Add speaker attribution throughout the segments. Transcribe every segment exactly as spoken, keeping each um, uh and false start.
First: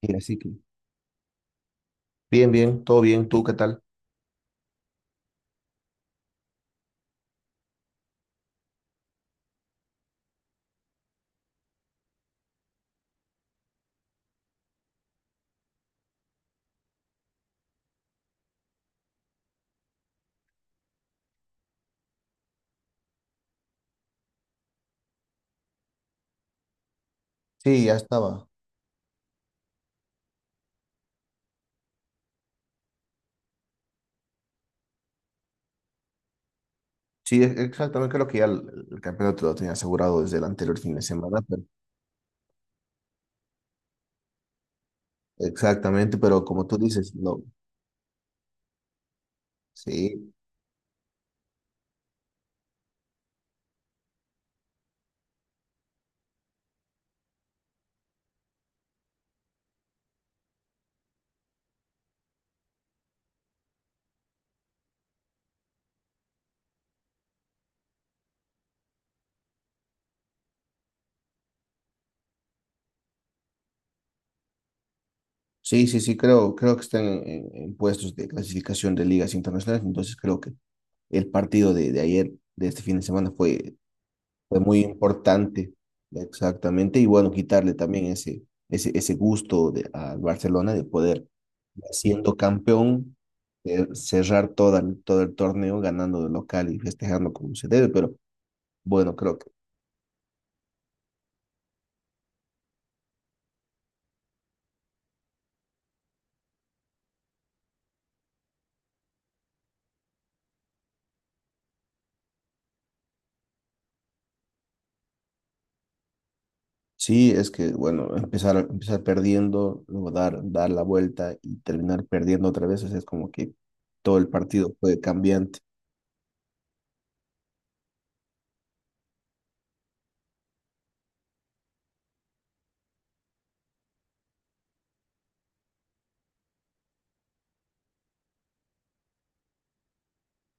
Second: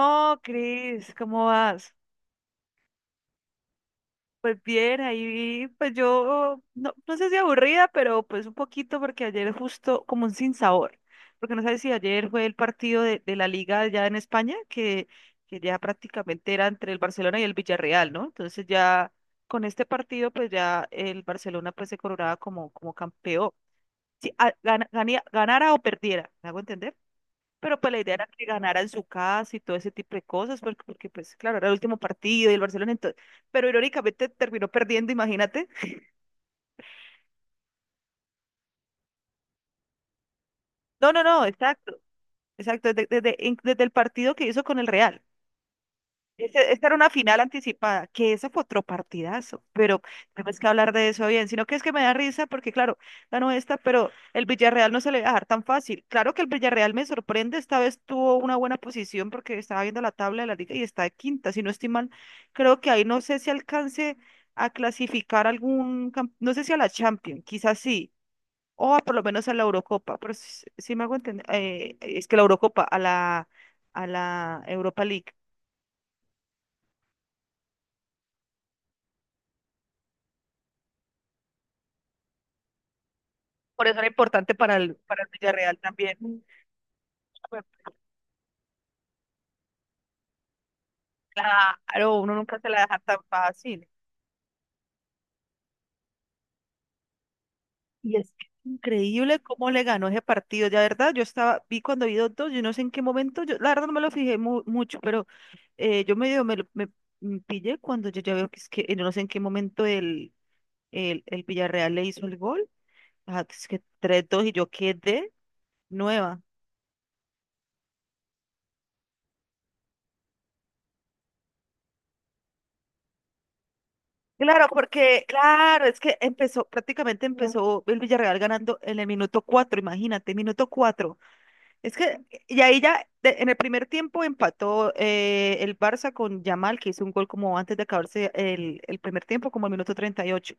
Speaker 1: Y así que,
Speaker 2: Cris, ¿cómo vas?
Speaker 1: bien, bien, todo bien, ¿tú qué tal?
Speaker 2: Pues bien, ahí, pues yo, no, no sé si aburrida, pero pues un poquito porque ayer justo como un sinsabor, porque no sabes si ayer fue el partido de, de la liga ya en España, que, que ya prácticamente era entre el Barcelona y el Villarreal, ¿no? Entonces ya con este partido, pues ya el Barcelona pues se coronaba como, como campeón, si a- gana- ganía- ganara o perdiera, ¿me hago entender? Pero
Speaker 1: Sí,
Speaker 2: pues
Speaker 1: ya
Speaker 2: la idea era que
Speaker 1: estaba.
Speaker 2: ganara en su casa y todo ese tipo de cosas, porque, porque pues claro, era el último partido y el Barcelona entonces, pero irónicamente terminó perdiendo, imagínate.
Speaker 1: Sí, e- exactamente, creo que ya el, el campeonato lo tenía asegurado desde el anterior fin de
Speaker 2: No, no, no,
Speaker 1: semana, pero
Speaker 2: exacto, exacto, desde, desde, in- desde el partido que hizo con el Real.
Speaker 1: exactamente, pero como
Speaker 2: Ese-
Speaker 1: tú
Speaker 2: Esta era una
Speaker 1: dices,
Speaker 2: final
Speaker 1: no.
Speaker 2: anticipada, que esa fue otro partidazo, pero
Speaker 1: Sí,
Speaker 2: tenemos que hablar de eso bien, sino que es que me da risa porque, claro, ganó esta, pero el Villarreal no se le va a dejar tan fácil. Claro que el Villarreal me sorprende, esta vez tuvo una buena posición porque estaba viendo la tabla de la liga y está de quinta, si no estoy mal, creo que ahí no sé si alcance a clasificar algún, cam- no sé si a la Champions, quizás sí, o a por lo menos a la Eurocopa, pero si, si me hago entender, eh, es que la Eurocopa, a la, a la Europa League.
Speaker 1: sí, sí, sí, creo, creo que están en, en- en puestos de clasificación de ligas internacionales, entonces creo que el partido de, de ayer, de este fin de semana, fue
Speaker 2: Por eso era importante
Speaker 1: Fue
Speaker 2: para
Speaker 1: muy
Speaker 2: el, para el
Speaker 1: importante,
Speaker 2: Villarreal también.
Speaker 1: exactamente. Y bueno,
Speaker 2: Pues,
Speaker 1: quitarle también ese, ese, ese gusto de, al Barcelona de poder,
Speaker 2: claro, uno
Speaker 1: siendo
Speaker 2: nunca se la deja
Speaker 1: campeón,
Speaker 2: tan fácil.
Speaker 1: eh, cerrar toda, el- todo el torneo ganando de local y festejando como se debe. Pero
Speaker 2: Y es que es
Speaker 1: bueno, creo
Speaker 2: increíble
Speaker 1: que
Speaker 2: cómo le ganó ese partido. Ya, verdad, yo estaba, vi cuando vi dos, dos, yo no sé en qué momento, yo la verdad no me lo fijé mu- mucho, pero eh, yo medio me, lo- me, mm, pillé cuando yo ya veo que es que eh, yo no sé en qué momento el, el, el Villarreal le hizo el gol. Ajá, que es que tres dos y yo quedé nueva.
Speaker 1: sí, es que bueno, empezar, empezar perdiendo, luego dar, dar la vuelta y terminar perdiendo otra vez, o sea, es como que todo el
Speaker 2: Claro,
Speaker 1: partido fue
Speaker 2: porque,
Speaker 1: cambiante.
Speaker 2: claro, es que empezó, prácticamente empezó el Villarreal ganando en el minuto cuatro, imagínate, minuto cuatro. Es que, y ahí ya, de- en el primer tiempo empató eh, el Barça con Yamal, que hizo un gol como antes de acabarse el, el primer tiempo, como el minuto treinta y ocho.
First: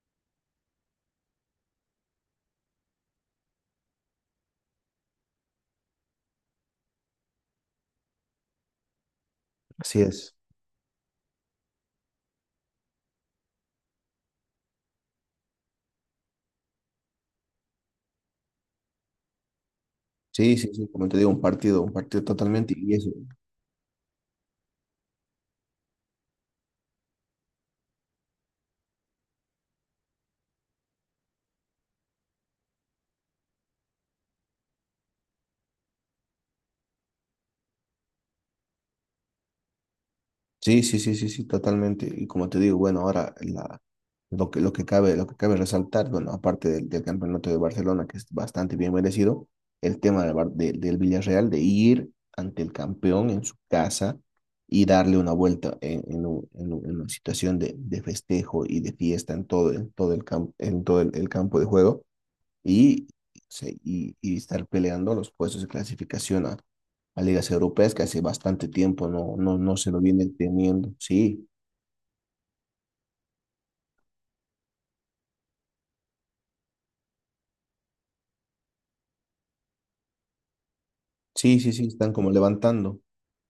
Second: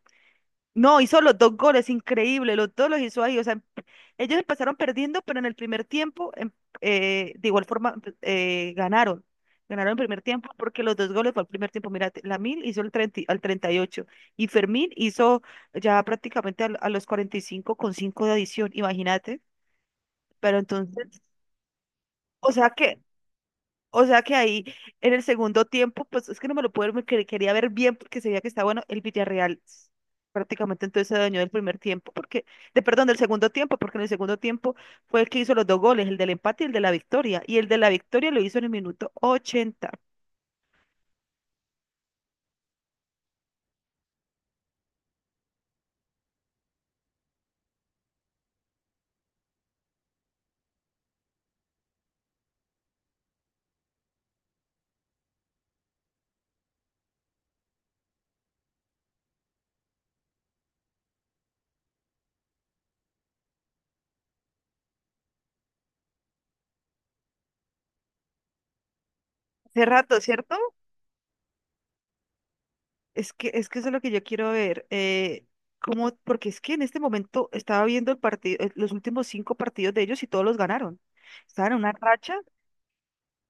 Speaker 2: No, hizo los dos goles, increíble, los dos los hizo ahí. O sea, emp- ellos empezaron perdiendo, pero en el primer tiempo, em- eh, de igual forma, eh, ganaron. Ganaron el
Speaker 1: Así
Speaker 2: primer
Speaker 1: es.
Speaker 2: tiempo porque los dos goles fue el primer tiempo. Mira, Lamil hizo el treinta y- al treinta y ocho y Fermín hizo ya prácticamente al- a, los cuarenta y cinco con cinco de adición, imagínate.
Speaker 1: Sí,
Speaker 2: Pero
Speaker 1: sí, sí, como te
Speaker 2: entonces,
Speaker 1: digo, un partido, un partido
Speaker 2: o sea
Speaker 1: totalmente. Y
Speaker 2: que
Speaker 1: eso.
Speaker 2: o sea que ahí en el segundo tiempo, pues es que no me lo puedo, me quer- quería ver bien porque se veía que está bueno el Villarreal. s- Prácticamente entonces se adueñó del primer tiempo, porque, de perdón, del segundo tiempo, porque en el segundo tiempo fue el que hizo los dos goles, el del empate y el de la victoria. Y el de la victoria lo hizo en el minuto ochenta.
Speaker 1: Sí, sí, sí, sí, sí, totalmente. Y como te digo, bueno, ahora la, lo que, lo que cabe, lo que cabe resaltar, bueno, aparte del, del campeonato de Barcelona, que es bastante bien merecido, el tema del, Bar- de- del Villarreal, de ir ante el campeón en su casa y darle una vuelta en, en, un- en un- en una situación de, de festejo y de fiesta en todo, en todo el campo, en todo el el campo de juego y, se- y, y estar peleando los puestos de clasificación a, a ligas europeas que hace bastante tiempo no, no, no
Speaker 2: Hace
Speaker 1: se lo
Speaker 2: rato,
Speaker 1: vienen
Speaker 2: ¿cierto?
Speaker 1: teniendo. Sí,
Speaker 2: Es que, es que eso es lo que yo quiero ver. Eh, cómo- porque es que en este momento estaba viendo el partido, eh, los últimos cinco partidos de ellos y todos los ganaron.
Speaker 1: sí, sí,
Speaker 2: Estaban en
Speaker 1: sí,
Speaker 2: una
Speaker 1: están como
Speaker 2: racha.
Speaker 1: levantando.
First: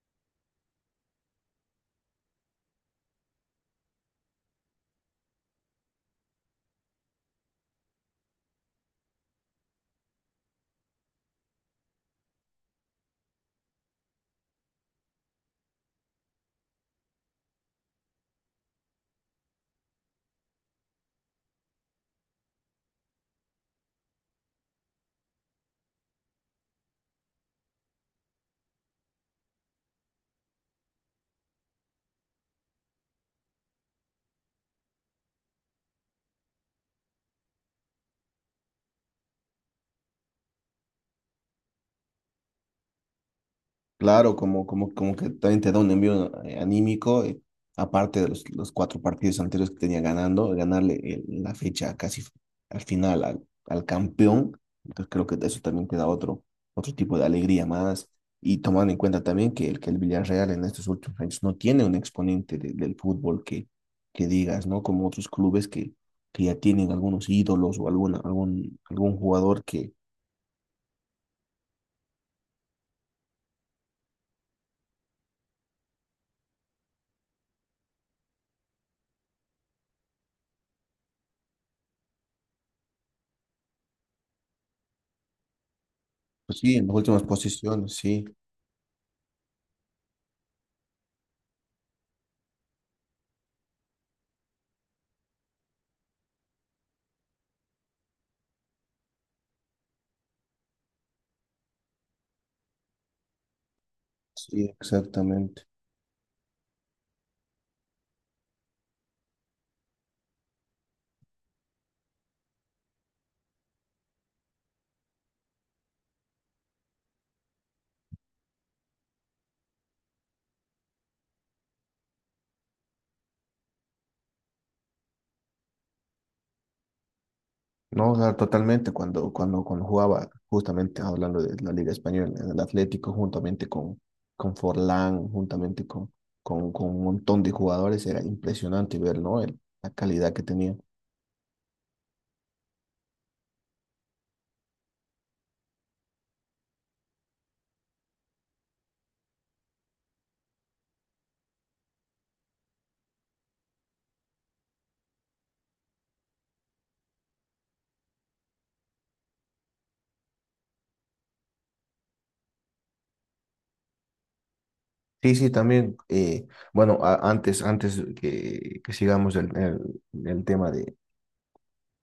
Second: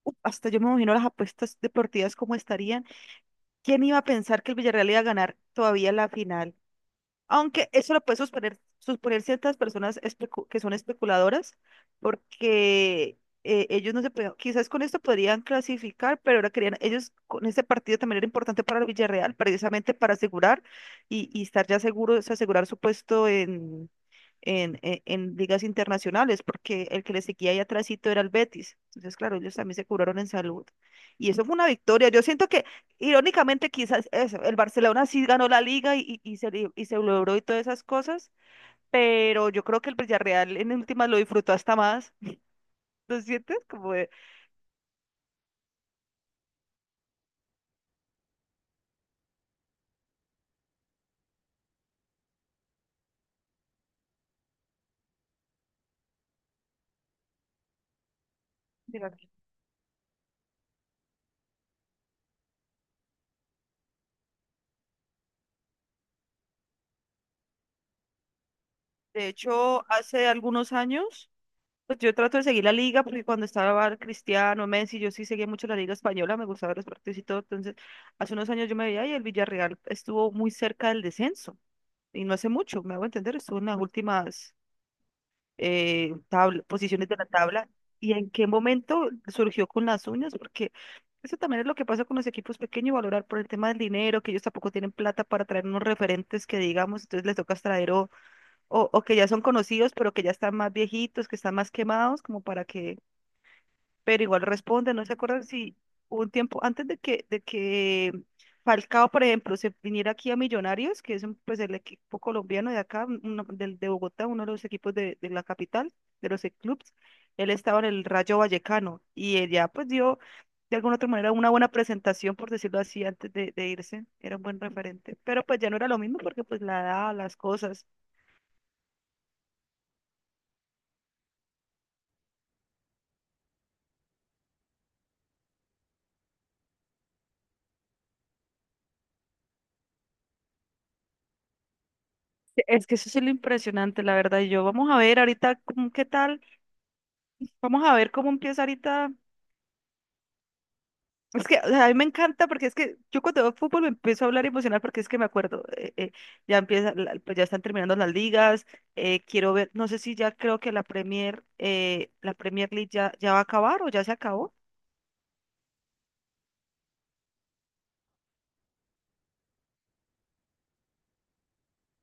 Speaker 2: Uf, hasta yo me imagino las apuestas deportivas cómo estarían. ¿Quién iba a pensar que el Villarreal iba a ganar todavía la final? Aunque eso lo puede suponer, suponer, ciertas personas especu- que son especuladoras, porque eh, ellos no se pueden, quizás con esto podrían clasificar, pero ahora querían, ellos con este partido también era importante para el Villarreal, precisamente para asegurar y, y estar ya seguros, asegurar su puesto en, en- en ligas internacionales, porque el que le seguía ahí atrásito era el Betis. Entonces, claro, ellos también se curaron en salud. Y eso fue una victoria. Yo siento que, irónicamente, quizás eso, el Barcelona sí ganó la liga y, y, y se, li- y se logró y todas esas cosas, pero yo creo que el Villarreal en últimas lo disfrutó hasta más. ¿No sientes? Como de,
Speaker 1: Claro, como, como, como que también te da un envío eh, anímico, eh, aparte de los, los cuatro partidos anteriores que tenía ganando, ganarle el- la fecha casi f- al final al, al campeón, entonces creo que eso también te da otro, otro tipo de alegría más, y tomando en cuenta también que el, que el Villarreal en estos últimos años no tiene un exponente de- del fútbol que, que digas, ¿no? Como otros clubes que, que ya tienen algunos ídolos o alguna, algún, algún
Speaker 2: de
Speaker 1: jugador
Speaker 2: hecho,
Speaker 1: que,
Speaker 2: hace algunos años. Pues yo trato de seguir la liga porque cuando estaba Cristiano, Messi, yo sí seguía mucho la liga española, me gustaba ver los partidos y todo. Entonces, hace unos años yo me veía y el Villarreal estuvo muy cerca del descenso. Y no hace mucho, me hago entender, estuvo en las últimas eh,
Speaker 1: pues
Speaker 2: tabla-
Speaker 1: sí, en las
Speaker 2: posiciones de
Speaker 1: últimas
Speaker 2: la tabla.
Speaker 1: posiciones,
Speaker 2: ¿Y
Speaker 1: sí,
Speaker 2: en qué momento surgió con las uñas? Porque eso también es lo que pasa con los equipos pequeños, valorar por el tema del dinero, que ellos tampoco tienen plata para traer unos referentes que digamos, entonces les toca traer o, o, o que ya son conocidos, pero que ya están más viejitos, que están más quemados, como para que pero igual
Speaker 1: sí,
Speaker 2: responde, no se acuerdan
Speaker 1: exactamente.
Speaker 2: si hubo un tiempo antes de que, de que Falcao, por ejemplo, se viniera aquí a Millonarios, que es un, pues el equipo colombiano de acá, uno del- de, Bogotá, uno de los equipos de, de la capital, de los clubes, él estaba en el Rayo Vallecano y él ya pues dio de alguna otra manera una buena presentación, por decirlo así, antes de, de irse, era un buen referente, pero pues ya no era lo mismo porque pues la edad, las cosas.
Speaker 1: No, o sea, totalmente, cuando, cuando, cuando jugaba, justamente hablando de la Liga Española, en el Atlético, juntamente con, con Forlán, juntamente con, con, con un montón de jugadores, era impresionante ver, ¿no? El- la calidad que tenía.
Speaker 2: Es que eso es lo impresionante, la verdad. Yo vamos a ver ahorita cómo- qué tal, vamos a ver cómo empieza ahorita. Es que o sea, a mí me encanta porque es que yo cuando veo fútbol me empiezo a hablar emocional porque es que me acuerdo, eh, eh, ya empieza, la- pues ya están terminando las ligas, eh, quiero ver, no sé si ya creo que la Premier, eh, la Premier League ya, ya, va a acabar o ya se acabó.
Speaker 1: Sí, sí, también, eh, bueno, a- antes, antes que, que sigamos el, el, el tema de,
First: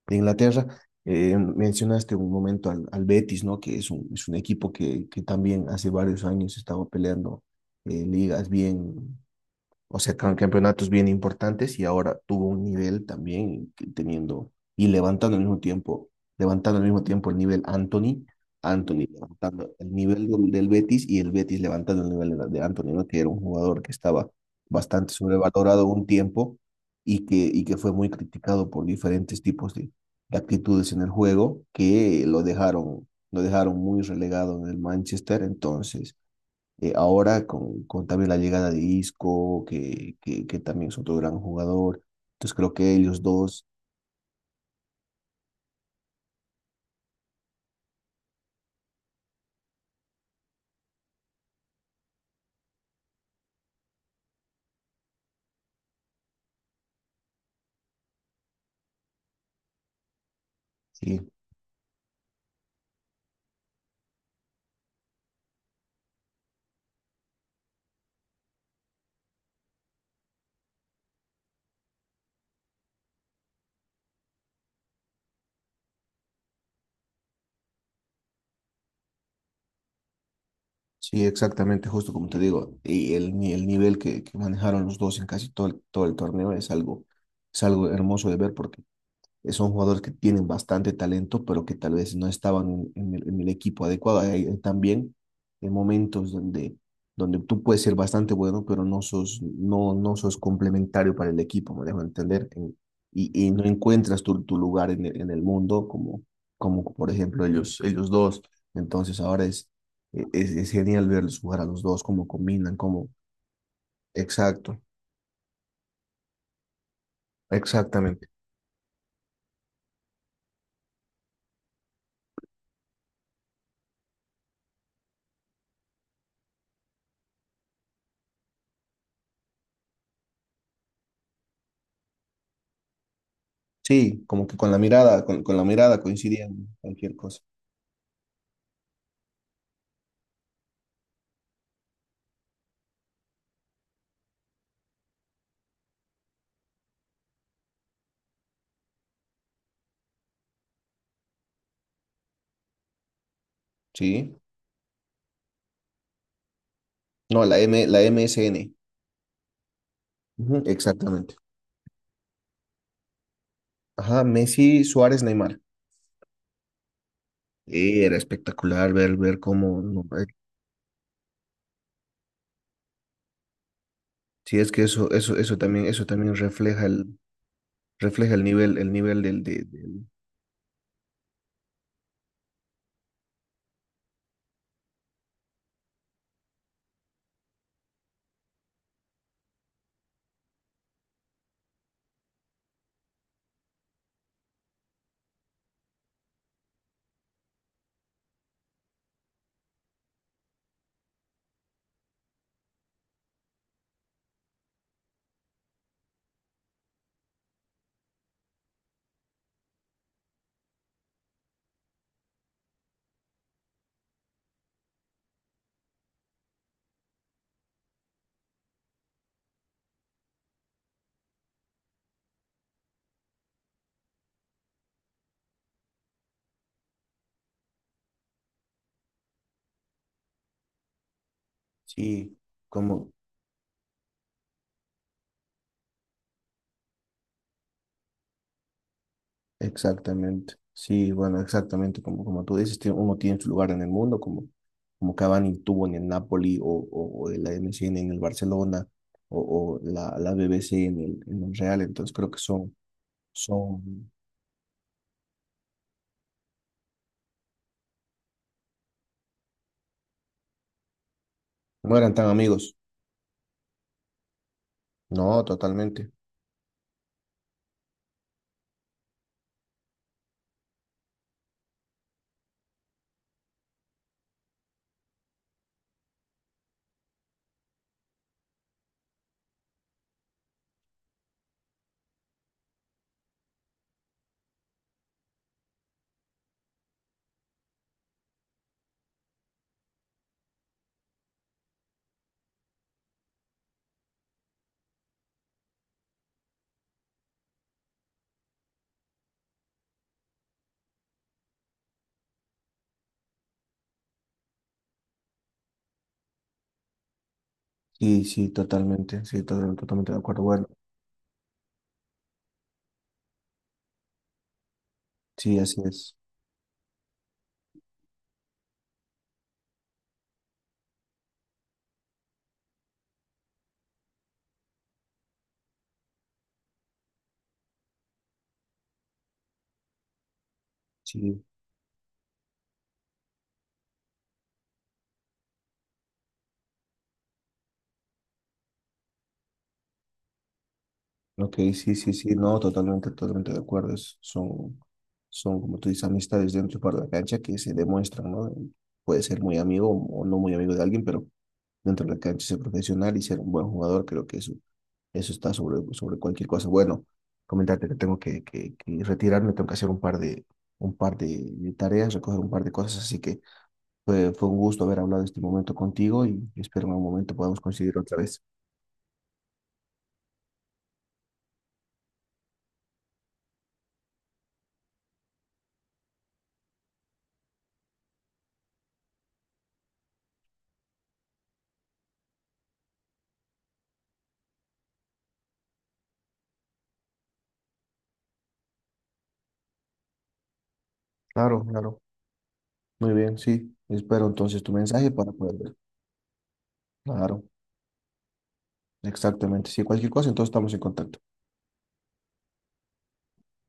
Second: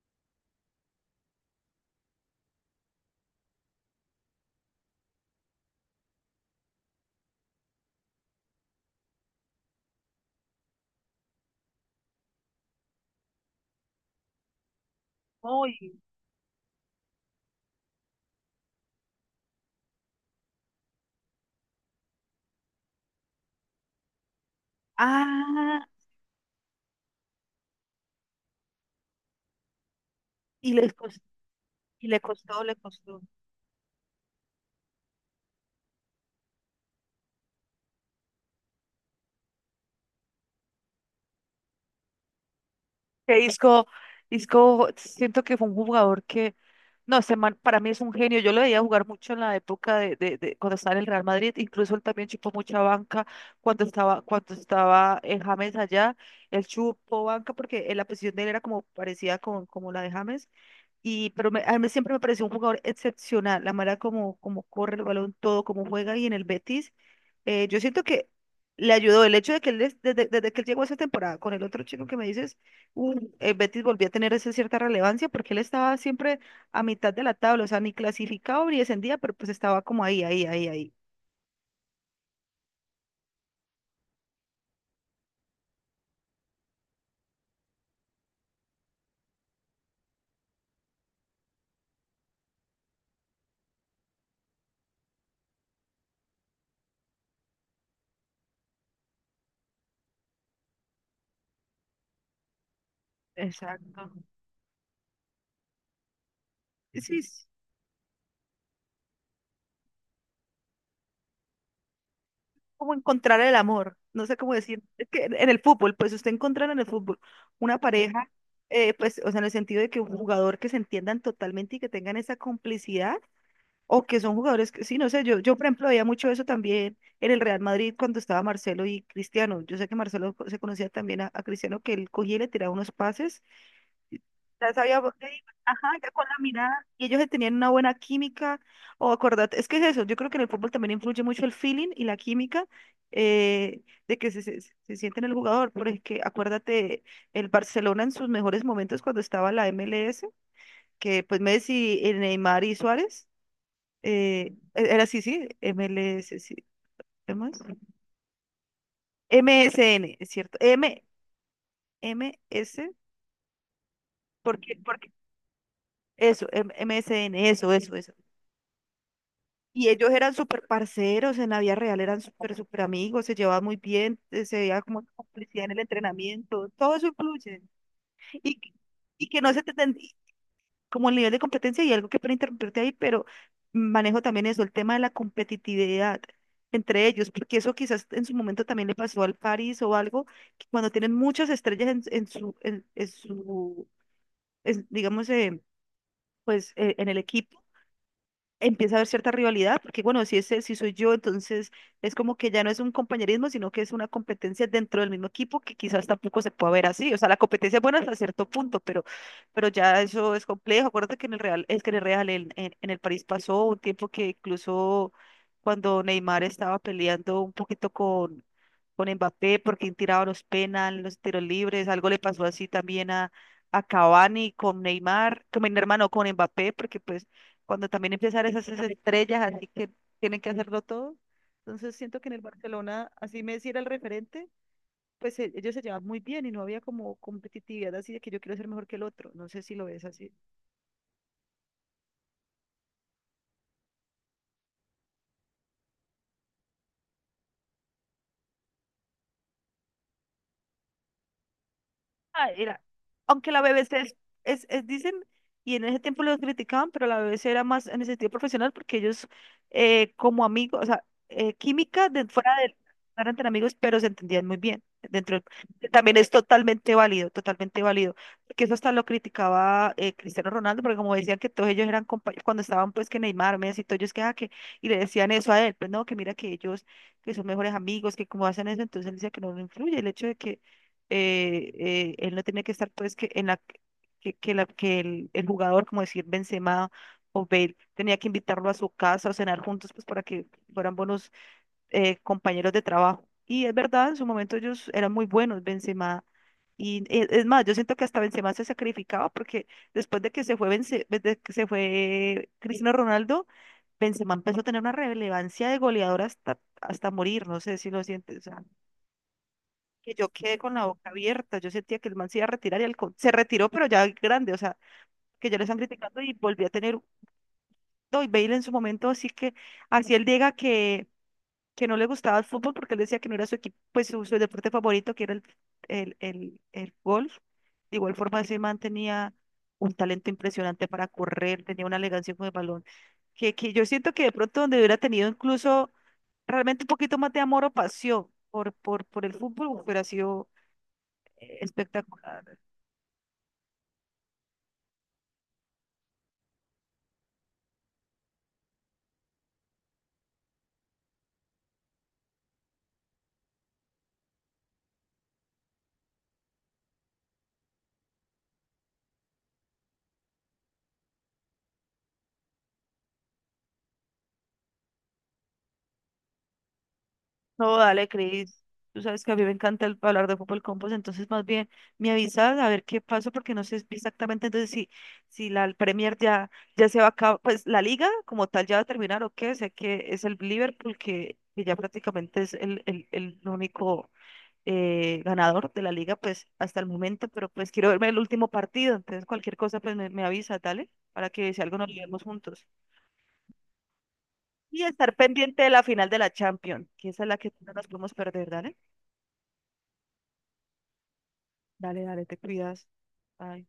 Speaker 1: de Inglaterra, eh, mencionaste un momento al, al Betis, ¿no? Que es un, es un equipo que, que también hace varios años estaba peleando eh, ligas bien, o sea, can- campeonatos bien importantes y ahora tuvo un nivel también que teniendo y levantando al mismo
Speaker 2: Uy,
Speaker 1: tiempo, levantando al mismo tiempo el nivel Anthony, Anthony levantando el nivel del, del Betis y el Betis levantando el nivel de, de Anthony, ¿no? Que era un jugador que estaba bastante
Speaker 2: Ah,
Speaker 1: sobrevalorado un tiempo y que, y que fue muy criticado por diferentes tipos de, de
Speaker 2: y
Speaker 1: actitudes
Speaker 2: le
Speaker 1: en el
Speaker 2: costó,
Speaker 1: juego
Speaker 2: y le
Speaker 1: que lo
Speaker 2: costó, le
Speaker 1: dejaron,
Speaker 2: costó.
Speaker 1: lo dejaron muy relegado en el Manchester, entonces eh, ahora con, con también la llegada de Isco, que, que, que también es otro gran jugador. Entonces creo que ellos
Speaker 2: Que
Speaker 1: dos,
Speaker 2: Isco, Isco, siento que fue un jugador que no, ese man para mí es un genio. Yo lo veía jugar mucho en la época de, de- de cuando estaba en el Real Madrid. Incluso él también chupó mucha banca cuando estaba, cuando estaba en James allá. Él chupó banca porque eh, la posición de él era como parecida con, como la de James. Y,
Speaker 1: sí,
Speaker 2: pero me- a mí siempre me pareció un jugador excepcional. La manera como, como corre el balón, todo, como juega. Y en el Betis eh, yo siento que le ayudó el hecho de que él, des- desde, desde que él llegó a esa temporada con el otro chico que me dices, un- el Betis volvió a tener esa cierta relevancia porque él estaba siempre a mitad de la tabla, o sea, ni clasificado ni descendía, pero pues estaba como ahí, ahí, ahí, ahí.
Speaker 1: sí, exactamente, justo como te digo, y el, ni- el nivel que, que manejaron los dos en casi todo el, todo el torneo es algo, es algo hermoso de ver porque eh, son jugadores que tienen bastante talento, pero que tal vez no estaban en, en el, en el equipo adecuado. Hay, hay también eh, momentos donde, donde tú puedes ser bastante bueno, pero no sos, no, no sos complementario para el equipo, me dejo entender. En- y, y no encuentras
Speaker 2: Exacto.
Speaker 1: tu, tu lugar en el, en el mundo, como, como por
Speaker 2: Sí,
Speaker 1: ejemplo
Speaker 2: es
Speaker 1: ellos, ellos dos. Entonces ahora es, eh, es, es genial verlos jugar a los dos, cómo combinan,
Speaker 2: como
Speaker 1: cómo...
Speaker 2: encontrar el amor, no sé cómo
Speaker 1: Exacto,
Speaker 2: decir, es que en en el fútbol, pues usted encontrar en el fútbol una
Speaker 1: exactamente.
Speaker 2: pareja, eh, pues, o sea, en el sentido de que un jugador que se entiendan totalmente y que tengan esa complicidad. O que son jugadores que, sí, no sé, yo, yo por ejemplo veía mucho eso también en el Real Madrid cuando estaba Marcelo y Cristiano. Yo sé que Marcelo co- se conocía también a, a Cristiano, que él cogía y le tiraba unos pases.
Speaker 1: Sí, como que con
Speaker 2: Ya
Speaker 1: la
Speaker 2: sabía, bo-
Speaker 1: mirada, con, con la
Speaker 2: ajá,
Speaker 1: mirada
Speaker 2: ya con la
Speaker 1: coincidían
Speaker 2: mirada. Y
Speaker 1: cualquier
Speaker 2: ellos se
Speaker 1: cosa.
Speaker 2: tenían una buena química. O acordate, es que es eso, yo creo que en el fútbol también influye mucho el feeling y la química eh, de que se, se, se siente en el jugador. Porque acuérdate, el Barcelona en sus mejores momentos cuando estaba la M L S, que pues Messi, eh, Neymar y Suárez.
Speaker 1: Sí.
Speaker 2: Eh, e, era así, sí, M L S, sí. ¿qué
Speaker 1: No, la
Speaker 2: más?
Speaker 1: M, la M S N.
Speaker 2: M S N, es cierto.
Speaker 1: Ujú,
Speaker 2: M,
Speaker 1: exactamente.
Speaker 2: m s
Speaker 1: Ajá,
Speaker 2: porque,
Speaker 1: Messi,
Speaker 2: porque,
Speaker 1: Suárez, Neymar.
Speaker 2: eso, M- MSN, eso, eso,
Speaker 1: Eh,
Speaker 2: eso.
Speaker 1: era espectacular ver, ver, cómo.
Speaker 2: Y
Speaker 1: No,
Speaker 2: ellos
Speaker 1: eh,
Speaker 2: eran súper parceros en la vida real, eran súper, súper amigos, se llevaban muy bien, eh, se
Speaker 1: sí, es
Speaker 2: veía
Speaker 1: que
Speaker 2: como
Speaker 1: eso, eso, eso
Speaker 2: complicidad en el
Speaker 1: también, eso también
Speaker 2: entrenamiento,
Speaker 1: refleja
Speaker 2: todo eso
Speaker 1: el,
Speaker 2: influye.
Speaker 1: refleja el
Speaker 2: Y, que-
Speaker 1: nivel, el nivel
Speaker 2: y que
Speaker 1: del,
Speaker 2: no se
Speaker 1: de-
Speaker 2: te, ten-
Speaker 1: del-
Speaker 2: como el nivel de competencia y algo que para interrumpirte ahí, pero manejo también eso, el tema de la competitividad entre ellos, porque eso quizás en su momento también le pasó al París o algo, que cuando tienen muchas estrellas en, en su, en, en su, en- digamos, eh, pues eh, en el equipo empieza a haber cierta rivalidad, porque bueno, si ese, si soy yo, entonces es como que ya no es un compañerismo, sino que es una competencia dentro del mismo equipo que quizás tampoco se pueda ver así. O sea, la competencia es buena hasta cierto punto, pero, pero, ya eso es complejo. Acuérdate que en el Real, es que en el Real, en, en- en el París pasó un tiempo que incluso cuando Neymar estaba peleando un poquito con, con Mbappé, porque tiraba los penales, los tiros libres, algo le pasó así también a a Cavani con Neymar, con mi hermano, con Mbappé, porque pues cuando también empiezan esas estrellas, así que tienen que hacerlo todo. Entonces siento que en
Speaker 1: Sí,
Speaker 2: el Barcelona,
Speaker 1: como,
Speaker 2: así Messi era el referente, pues e- ellos se llevaban muy bien y no había como competitividad así de que yo quiero ser mejor que el otro. No sé si lo ves así.
Speaker 1: exactamente. Sí, bueno, exactamente, como, como tú dices, tiene- uno tiene su lugar en el mundo, como, como Cavani tuvo en el Napoli o, o, o la M S N en el Barcelona o, o la, la B B C en el, en el Real, entonces creo que
Speaker 2: Ah,
Speaker 1: son.
Speaker 2: era- Aunque la B B C
Speaker 1: Son
Speaker 2: es, es, es- dicen, y en ese tiempo los criticaban, pero la B B C era más en el sentido profesional porque ellos eh, como amigos, o sea, eh,
Speaker 1: No
Speaker 2: química
Speaker 1: eran
Speaker 2: de,
Speaker 1: tan
Speaker 2: fuera de,
Speaker 1: amigos.
Speaker 2: no eran tan amigos, pero se entendían muy bien. Dentro del-
Speaker 1: No,
Speaker 2: que
Speaker 1: totalmente.
Speaker 2: también es totalmente válido, totalmente válido. Porque eso hasta lo criticaba eh, Cristiano Ronaldo, porque como decían que todos ellos eran compañeros, cuando estaban pues que Neymar, Messi, todos ellos que, ah, que, y le decían eso a él, pues no, que mira que ellos, que son mejores amigos, que como hacen eso, entonces él decía que no le influye el hecho de que eh, eh, él no tenía que estar pues que en la que, que la, que el, el jugador, como decir Benzema o Bale, tenía que invitarlo a su casa o cenar juntos pues para que fueran buenos eh, compañeros de trabajo. Y es verdad, en su momento ellos eran muy buenos, Benzema. Y e- es más, yo siento que hasta Benzema se sacrificaba porque después de que se fue, Benze- pues, de que se fue Cristiano Ronaldo, Benzema empezó a tener una relevancia de goleador hasta, hasta morir, no sé si lo
Speaker 1: Sí,
Speaker 2: sientes
Speaker 1: sí, totalmente. Sí, to- totalmente
Speaker 2: que
Speaker 1: de
Speaker 2: yo
Speaker 1: acuerdo.
Speaker 2: quedé
Speaker 1: Bueno,
Speaker 2: con la boca abierta. Yo sentía que el man se iba a retirar y el co, se retiró, pero ya grande, o sea, que ya
Speaker 1: sí,
Speaker 2: le están
Speaker 1: así es.
Speaker 2: criticando y volví a tener. No, y Bale en su momento, así que, así él diga que, que no le gustaba el fútbol porque él decía que no era su equipo, pues su, su deporte favorito, que era el, el, el, el golf. De igual forma, ese man tenía un talento impresionante para
Speaker 1: Sí,
Speaker 2: correr, tenía una elegancia con el balón, que, que yo siento que de pronto donde hubiera tenido incluso realmente un poquito más de amor o pasión por, por, por el fútbol, hubiera sido
Speaker 1: ok, sí, sí, sí.
Speaker 2: espectacular.
Speaker 1: No, totalmente, totalmente de acuerdo. Es- son, son, como tú dices, amistades dentro y fuera de la cancha que se demuestran, ¿no? Puede ser muy amigo o no muy amigo de alguien, pero dentro de la cancha ser profesional y ser un buen jugador, creo que eso, eso está sobre, sobre cualquier cosa. Bueno, comentarte que tengo que, que, que retirarme, tengo que hacer un par de, un par de de tareas, recoger un par de cosas, así que. Fue, fue un gusto haber hablado este momento contigo y espero en algún momento podamos
Speaker 2: No,
Speaker 1: coincidir
Speaker 2: dale,
Speaker 1: otra vez.
Speaker 2: Cris. Tú sabes que a mí me encanta el- hablar de fútbol con vos, entonces más bien me avisas a ver qué pasó, porque no sé exactamente entonces si, si la Premier ya, ya se va a acabar, pues la liga como tal ya va a terminar o qué, sé que es el Liverpool que, que ya prácticamente es el, el, el único eh, ganador de la liga, pues hasta el momento, pero pues quiero verme el último partido, entonces cualquier cosa pues me, me avisa, dale, para que si
Speaker 1: Claro,
Speaker 2: algo nos lo
Speaker 1: claro.
Speaker 2: vemos juntos.
Speaker 1: Muy bien, sí. Espero entonces tu
Speaker 2: Y
Speaker 1: mensaje
Speaker 2: estar
Speaker 1: para poder
Speaker 2: pendiente de
Speaker 1: ver.
Speaker 2: la final de la Champions, que esa es la
Speaker 1: Claro,
Speaker 2: que no nos podemos perder, dale.
Speaker 1: exactamente. Si cualquier cosa, entonces estamos en contacto.
Speaker 2: Dale, dale, te cuidas. Bye.